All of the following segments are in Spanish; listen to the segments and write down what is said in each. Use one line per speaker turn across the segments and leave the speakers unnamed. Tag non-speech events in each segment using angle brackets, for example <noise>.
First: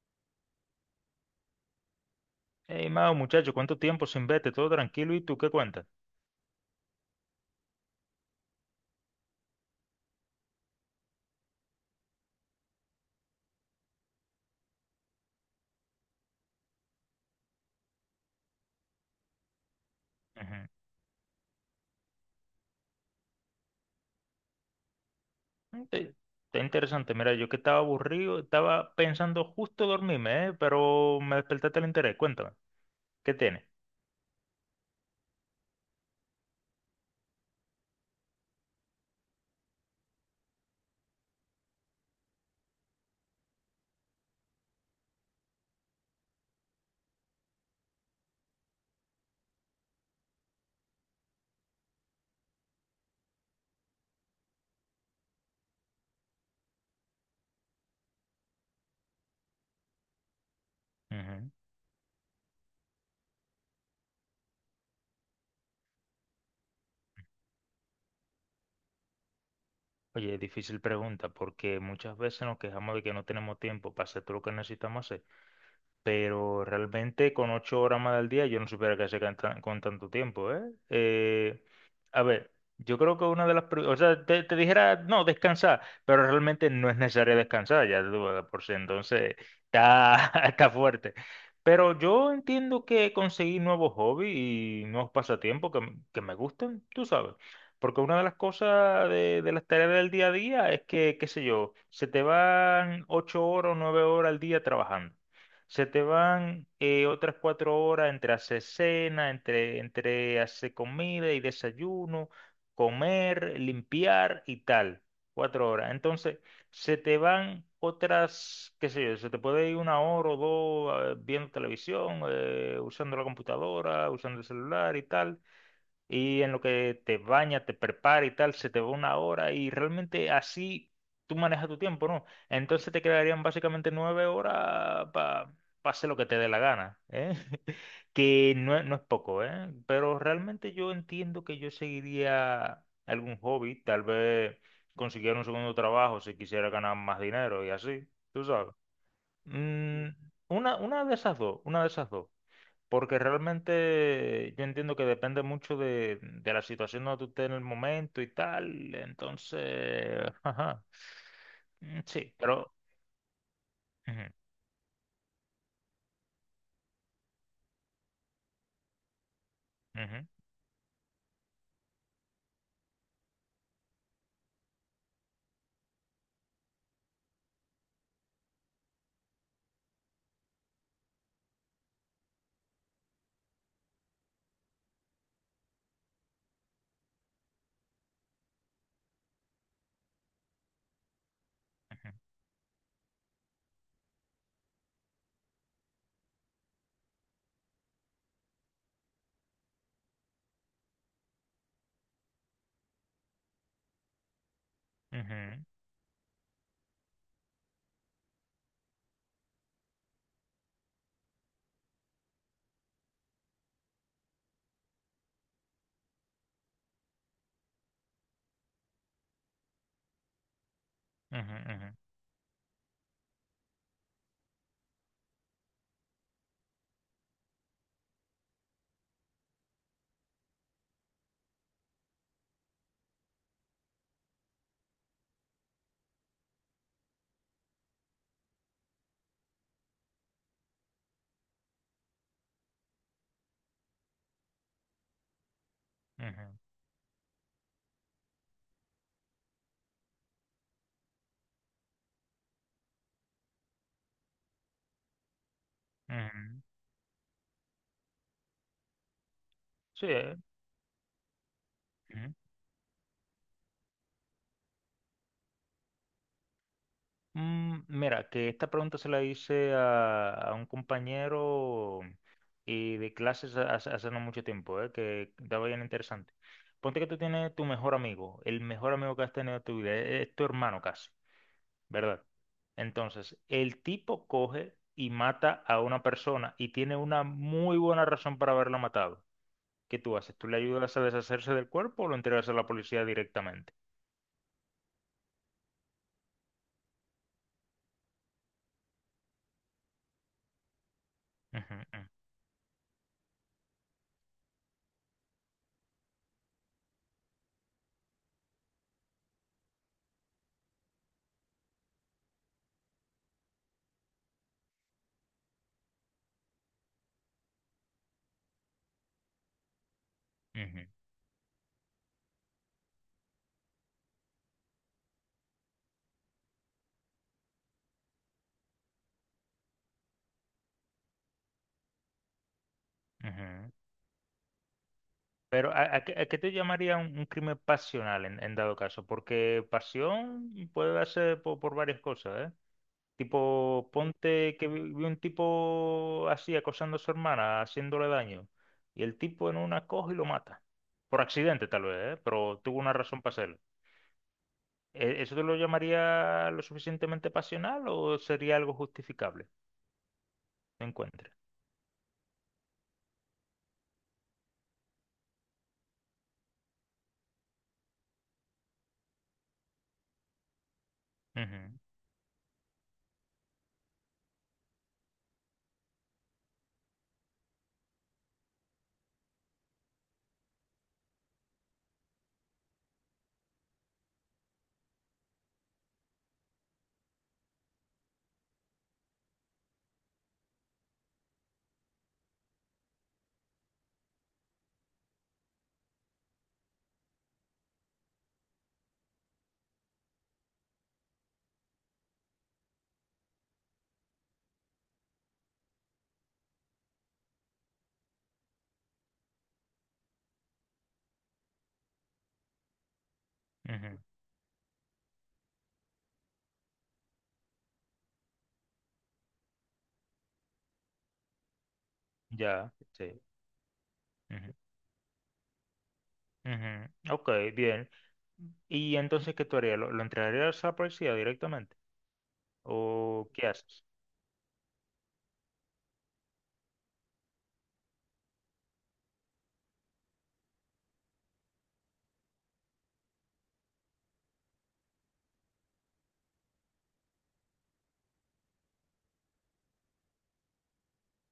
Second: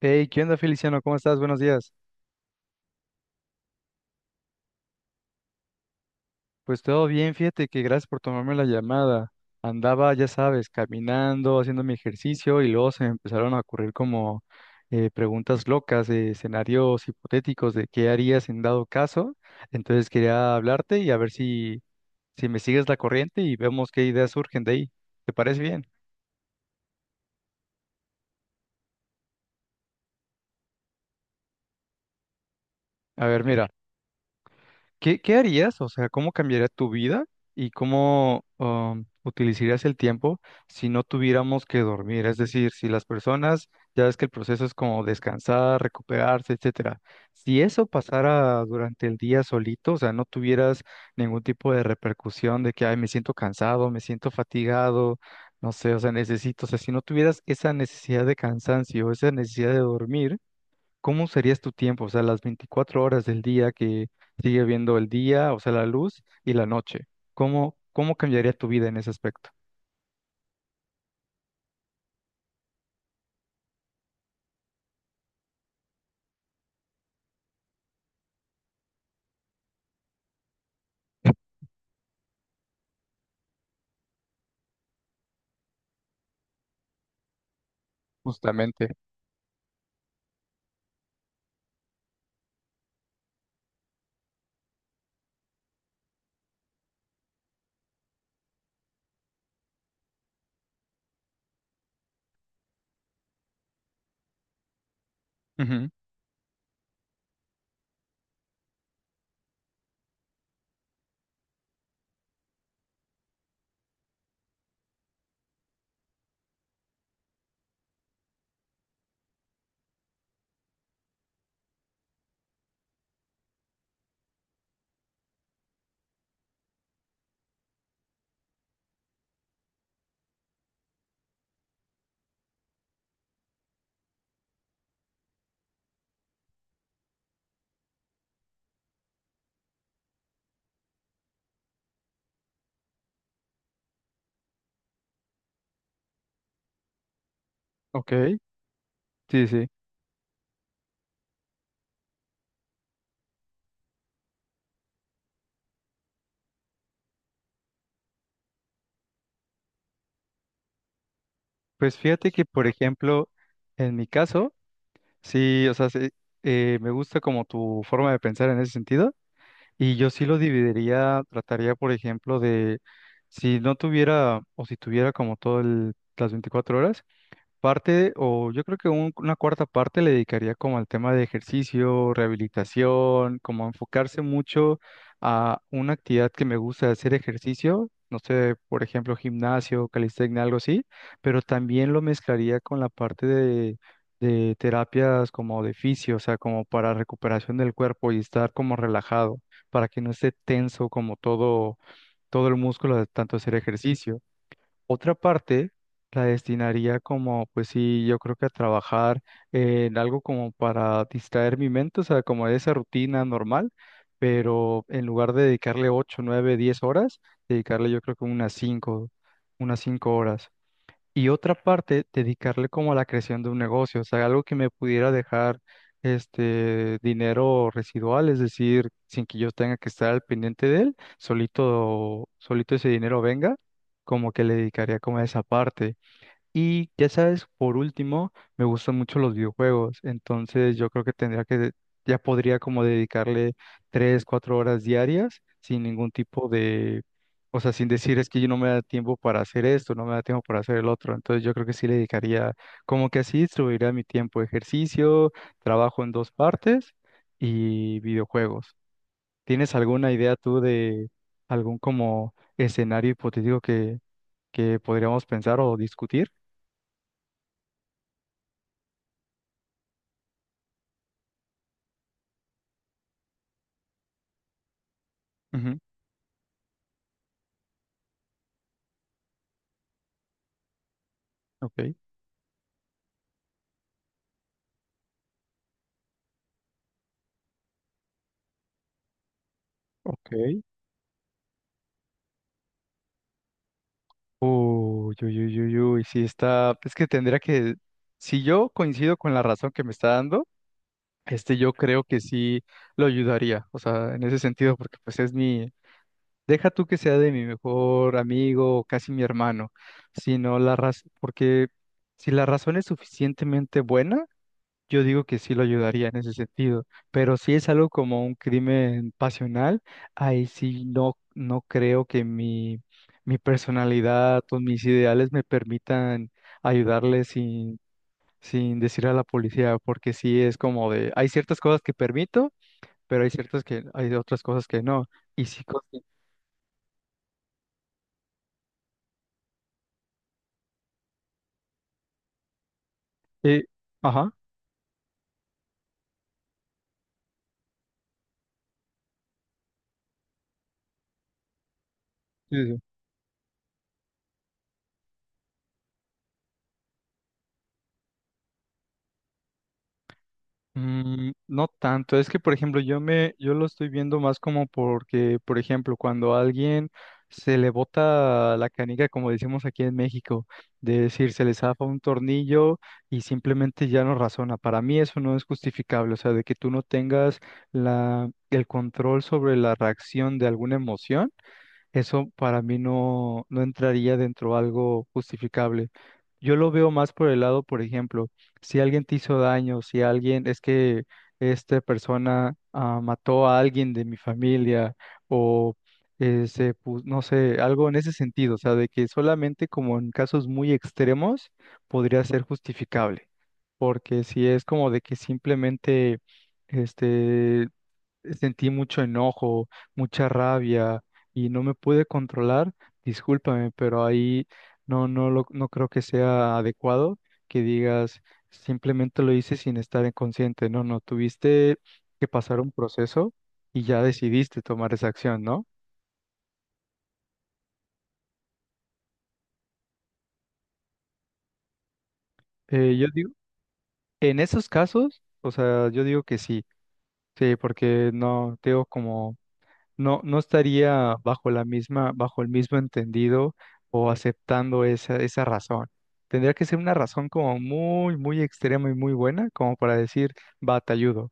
Hey, ¿qué onda, Feliciano? ¿Cómo estás? Buenos días.
Hey, Mao, muchacho, ¿cuánto tiempo sin verte? Todo tranquilo, ¿y tú qué cuentas?
Pues todo bien, fíjate que gracias por tomarme la llamada. Andaba, ya sabes, caminando, haciendo mi ejercicio y luego se me empezaron a ocurrir como preguntas locas, escenarios hipotéticos de qué harías en dado caso. Entonces quería hablarte y a ver si me sigues la corriente y vemos qué ideas surgen de ahí. ¿Te parece bien?
Ujú. Está interesante. Mira, yo que estaba aburrido, estaba pensando justo dormirme, ¿eh? Pero me despertaste el interés. Cuéntame,
A
¿qué
ver,
tienes?
mira. ¿Qué, qué harías? O sea, ¿cómo cambiaría tu vida y cómo utilizarías el tiempo si no tuviéramos que dormir? Es decir, si las personas, ya ves que el proceso es como descansar, recuperarse, etcétera. Si eso pasara durante el día solito, o sea, no tuvieras ningún tipo de repercusión de que, ay, me siento cansado, me siento fatigado, no sé, o sea, necesito, o sea, si no tuvieras esa necesidad de cansancio, esa necesidad de dormir. ¿Cómo
Ujú.
serías tu tiempo? O sea, las 24 horas del día que sigue viendo el día, o sea, la luz y la noche. ¿Cómo, cómo cambiaría tu vida en ese aspecto?
Oye, difícil pregunta, porque muchas veces nos quejamos de que no tenemos tiempo para hacer todo lo que necesitamos hacer. Pero realmente con ocho horas más al día yo no supiera qué hacer con tanto tiempo, ¿eh? Eh, a ver, yo creo que una de las... O sea, te dijera, no, descansar, pero realmente no es necesario descansar, ya tú, de por sí,
Justamente.
entonces está, <laughs> está fuerte. Pero yo entiendo que conseguí nuevos hobbies y nuevos pasatiempos que me gusten, tú sabes. Porque una de las cosas de las tareas del día a día es que, qué sé yo, se te van ocho horas o nueve horas al día trabajando. Se
Ujú.
te van otras cuatro horas entre hacer cena, entre hacer comida y desayuno, comer, limpiar y tal. Cuatro horas. Entonces, se te van otras, qué sé yo, se te puede ir una hora o dos viendo televisión, usando la computadora, usando el celular y tal y en lo que te bañas, te preparas y tal, se te va una hora y realmente así tú manejas tu tiempo, ¿no? Entonces te quedarían básicamente nueve horas para hacer lo que te dé la gana, ¿eh? <laughs> Que no es poco, ¿eh? Pero realmente yo entiendo que yo seguiría algún hobby, tal vez consiguiera un segundo trabajo si quisiera ganar más dinero y así,
Ok,
tú sabes.
sí, sí.
Mm, una de esas dos, una de esas dos. Porque realmente yo entiendo que depende mucho de la situación donde tú estés en el momento y tal. Entonces, <laughs> ajá.
Pues
Mm,
fíjate
sí,
que, por
pero...
ejemplo, en mi
ujú,
caso, sí, o sea, sí, me gusta como tu forma de pensar en ese sentido, y yo
ujú,
sí lo dividiría, trataría, por ejemplo, de si no tuviera o si tuviera como todo las 24 horas. Parte, o yo creo que una cuarta parte le dedicaría como al tema de ejercicio, rehabilitación, como enfocarse mucho a una actividad que me gusta hacer ejercicio, no sé, por ejemplo, gimnasio, calistenia, algo así, pero también lo
ujú,
mezclaría con la parte de terapias como de fisio, o sea, como para recuperación del cuerpo y estar como relajado, para que no esté tenso como todo el músculo de tanto hacer ejercicio. Otra
ujú,
parte la destinaría como, pues sí, yo creo que a trabajar en algo como para distraer mi mente, o sea, como de esa rutina normal, pero en lugar de dedicarle 8, 9, 10 horas, dedicarle yo creo que unas 5, unas 5 horas y otra
ujú,
parte dedicarle como a la creación de un negocio, o sea, algo que me pudiera dejar este dinero residual, es decir, sin que yo tenga que estar al pendiente de él, solito, solito ese dinero venga, como que le dedicaría como a esa parte. Y ya sabes, por último, me gustan mucho los videojuegos, entonces yo creo que tendría que, ya podría como dedicarle 3, 4 horas diarias sin ningún
ujú,
tipo de, o sea, sin decir es que yo no me da tiempo para hacer esto, no me da tiempo para hacer el otro, entonces yo creo que sí le dedicaría, como que así distribuiría mi tiempo, ejercicio, trabajo en dos
ujú.
partes y videojuegos. ¿Tienes
Sí.
alguna idea tú de algún
Ujú.
como escenario hipotético que podríamos pensar o discutir?
Mm, mira, que esta pregunta se la hice a un compañero y de clases hace no mucho tiempo, que estaba bien interesante. Ponte que tú tienes tu mejor amigo, el mejor amigo que has tenido en tu vida, es tu hermano casi.
Ok,
¿Verdad? Entonces, el tipo coge y mata a una persona y tiene una muy buena razón para haberla matado. ¿Qué tú
ok.
haces? ¿Tú le ayudas a deshacerse del cuerpo o lo entregas a la policía directamente?
Uy, uy, uy, uy, uy, sí está, es que tendría que, si yo coincido con la razón que me está dando, este yo
Ujú, ujú,
creo que sí lo ayudaría, o sea, en ese sentido, porque pues es mi, deja tú que sea de mi mejor amigo o casi mi hermano, sino la razón, porque si la razón es suficientemente buena, yo digo que sí lo ayudaría en ese sentido, pero si es algo como un crimen pasional, ahí sí
ujú,
no, no creo que mi personalidad o mis ideales me permitan ayudarle sin, sin decir a la policía, porque sí es como de, hay ciertas cosas que permito, pero hay ciertas
ujú.
que, hay otras cosas que no. Y sí,
Pero, ¿ a qué te llamaría un crimen pasional en dado caso? Porque pasión puede darse por, varias cosas, ¿eh?
eh,
Tipo,
ajá,
ponte que vi un tipo así acosando a su hermana, haciéndole daño, y el tipo en una coge y lo mata. Por accidente tal vez, ¿eh?
sí,
Pero
sí.
tuvo una razón para hacerlo. ¿Eso te lo llamaría lo suficientemente pasional o sería algo justificable? No
Mm,
encuentre.
no tanto, es que por ejemplo yo lo estoy viendo más como porque por ejemplo cuando a alguien se le bota la canica como decimos aquí en México, de decir se le
Ujú,
zafa un tornillo y simplemente ya no razona. Para mí eso no es justificable, o sea, de que tú no tengas la el control sobre la reacción de alguna emoción, eso para mí no, no entraría dentro de algo justificable. Yo lo veo más por el lado, por ejemplo, si alguien te hizo daño, si alguien, es que esta persona mató a alguien de mi familia o no sé, algo en ese sentido, o sea, de que solamente como en casos muy extremos podría ser justificable, porque si es como de que simplemente, este, sentí mucho enojo, mucha rabia y no me pude controlar, discúlpame,
ujú,
pero ahí no, no creo que sea adecuado que digas simplemente lo hice sin estar inconsciente. No, no, tuviste que pasar un
ya, sí.
proceso y ya
Ujú,
decidiste tomar esa acción, ¿no?
ujú, ok, bien. ¿Y entonces qué tú harías? Lo entregarías a la policía directamente?
Yo
¿O
digo,
qué haces?
en esos casos, o sea, yo digo que sí, sí, porque no, te digo como, no, no estaría bajo la misma, bajo el mismo entendido o aceptando esa, esa razón. Tendría que ser una razón como muy, muy extrema y muy buena, como para decir, va, te ayudo.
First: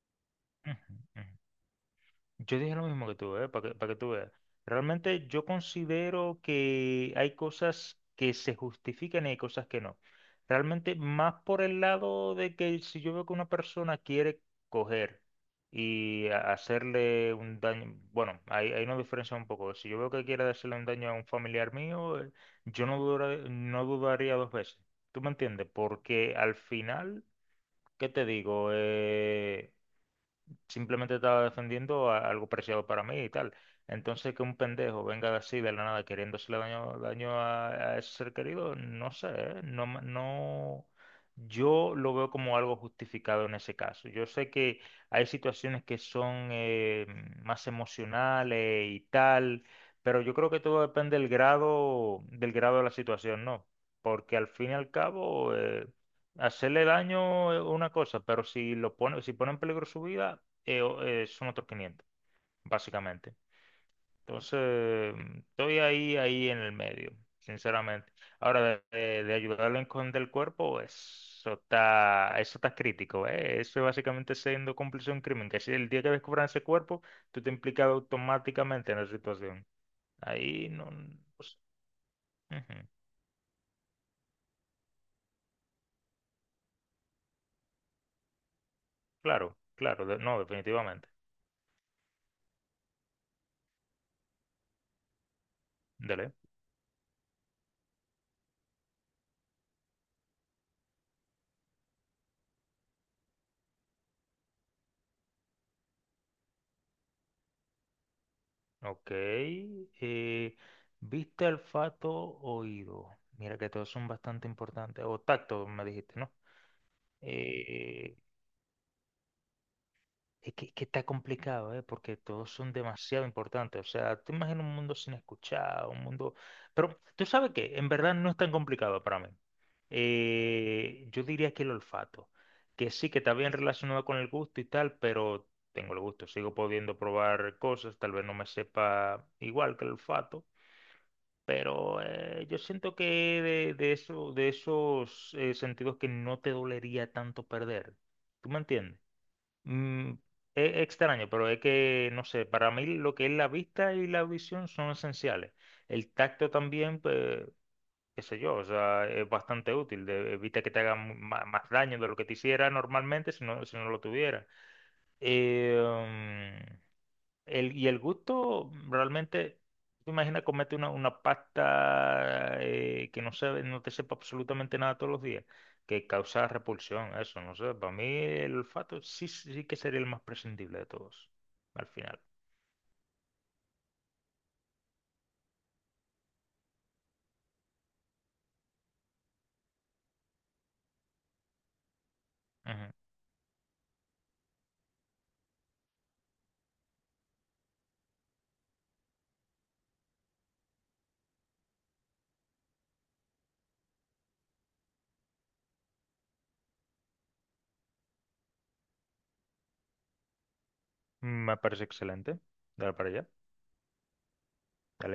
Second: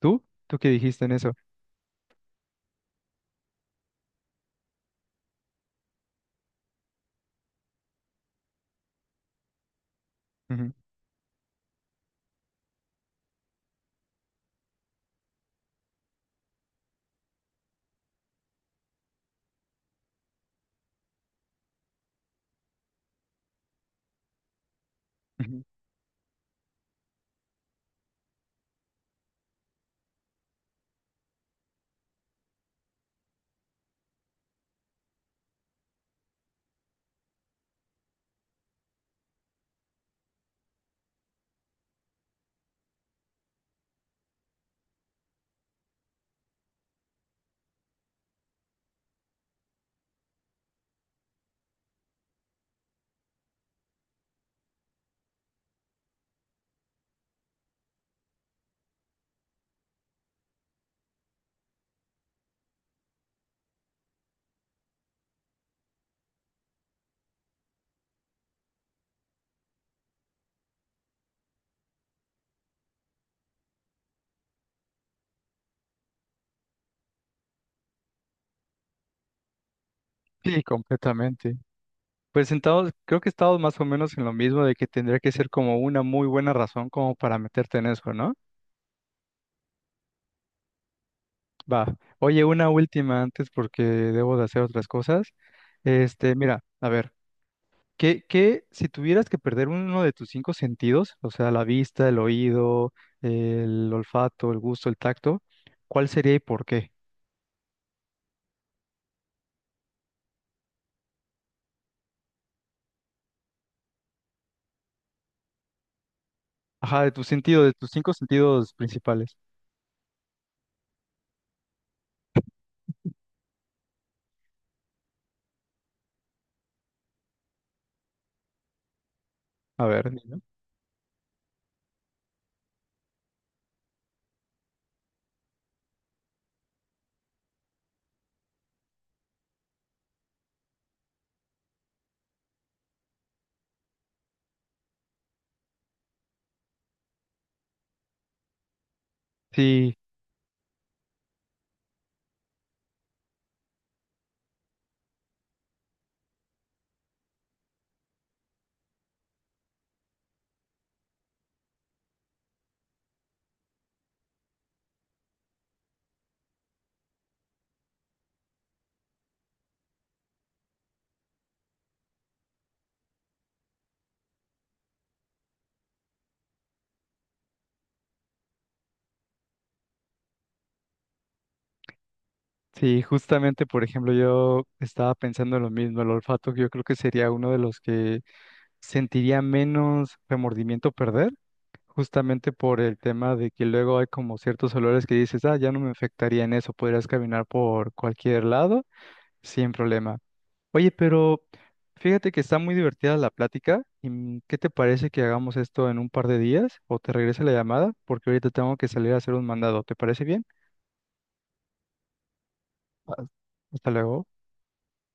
¿Tú? ¿Tú qué
Ujú,
dijiste en
ujú.
eso?
Yo dije lo mismo que tú, ¿eh? Para que tú veas. Realmente yo considero que hay cosas que se justifican y hay cosas que no.
Ujú,
Realmente más por el lado de que si yo veo que una persona quiere coger y hacerle un daño, bueno, ahí nos diferencia un poco. Si yo veo que quiere hacerle un daño a un familiar mío, yo no dudaría dos veces. ¿Tú me
ujú.
entiendes? Porque al final, ¿qué te digo? Simplemente estaba defendiendo algo preciado para mí y tal. Entonces, que un pendejo venga así de la nada queriendo hacerle daño a ese ser querido, no sé, ¿eh? No, yo lo veo como algo justificado en ese caso. Yo sé que hay situaciones que son más emocionales y tal, pero yo creo que todo depende del grado de la situación, ¿no? Porque al fin y al cabo... hacerle daño es una cosa, pero si lo pone, si pone en peligro su vida, son otros 500, básicamente. Entonces, estoy ahí, ahí en el medio, sinceramente. Ahora, de ayudarlo a esconder el cuerpo, eso está crítico, ¿eh? Eso es básicamente siendo cómplice de un crimen, que si el día que descubran ese cuerpo, tú te implicas automáticamente en la situación.
Sí,
Ahí no... no
completamente.
sé.
Pues
Ujú.
sentados, creo que estamos más o menos en lo mismo de que tendría que ser como una muy buena razón como para meterte en eso, ¿no?
Claro, claro, no, definitivamente.
Va. Oye, una última antes porque debo de hacer otras cosas.
Dele.
Este, mira, a ver. ¿Qué, qué- si tuvieras que perder uno de tus cinco sentidos, o sea, la vista, el oído, el olfato, el gusto, el tacto, ¿cuál sería y por qué?
Ok. Vista, olfato, oído. Mira que todos son bastante importantes. O tacto, me dijiste, ¿no?
Ajá, de tus sentidos, de tus cinco
Eh,
sentidos principales.
es que está complicado, ¿eh? Porque todos son demasiado importantes. O sea, te imaginas un mundo sin escuchar, un mundo... Pero tú sabes que en verdad no es tan complicado para mí.
A ver, mira.
Yo diría que el olfato, que sí que está bien relacionado con el gusto y tal, pero tengo el gusto, sigo pudiendo probar cosas, tal vez no me sepa igual que el olfato. Pero yo siento que de eso, de esos sentidos que no te dolería tanto perder. ¿Tú me entiendes?
Sí,
Mm, es extraño, pero es que, no sé, para mí lo que es la vista y la visión son esenciales. El tacto también, pues, qué sé yo, o sea, es bastante útil. Evita que te haga más, daño de lo que te hiciera normalmente si no lo tuviera. Eh, mm, y el gusto, realmente, tú imaginas comerte una pasta que no sabe, no te sepa absolutamente nada todos los días, que causa repulsión, eso, no sé, para mí el olfato sí, sí que sería el más prescindible de todos, al final.
sí, justamente, por ejemplo, yo estaba pensando en lo mismo, el olfato, que yo creo que sería uno de los que sentiría menos remordimiento perder, justamente por
Ujú.
el tema de que luego hay como ciertos olores que dices, ah, ya no me afectaría en eso, podrías caminar por cualquier lado sin problema. Oye, pero fíjate que está muy divertida la plática. ¿Y qué te parece que hagamos esto en un par de días? ¿O te regrese la llamada? Porque ahorita tengo que salir a hacer un mandado. ¿Te parece bien?
Me parece excelente. Dale para
Ah,
allá.
hasta luego.
Dale.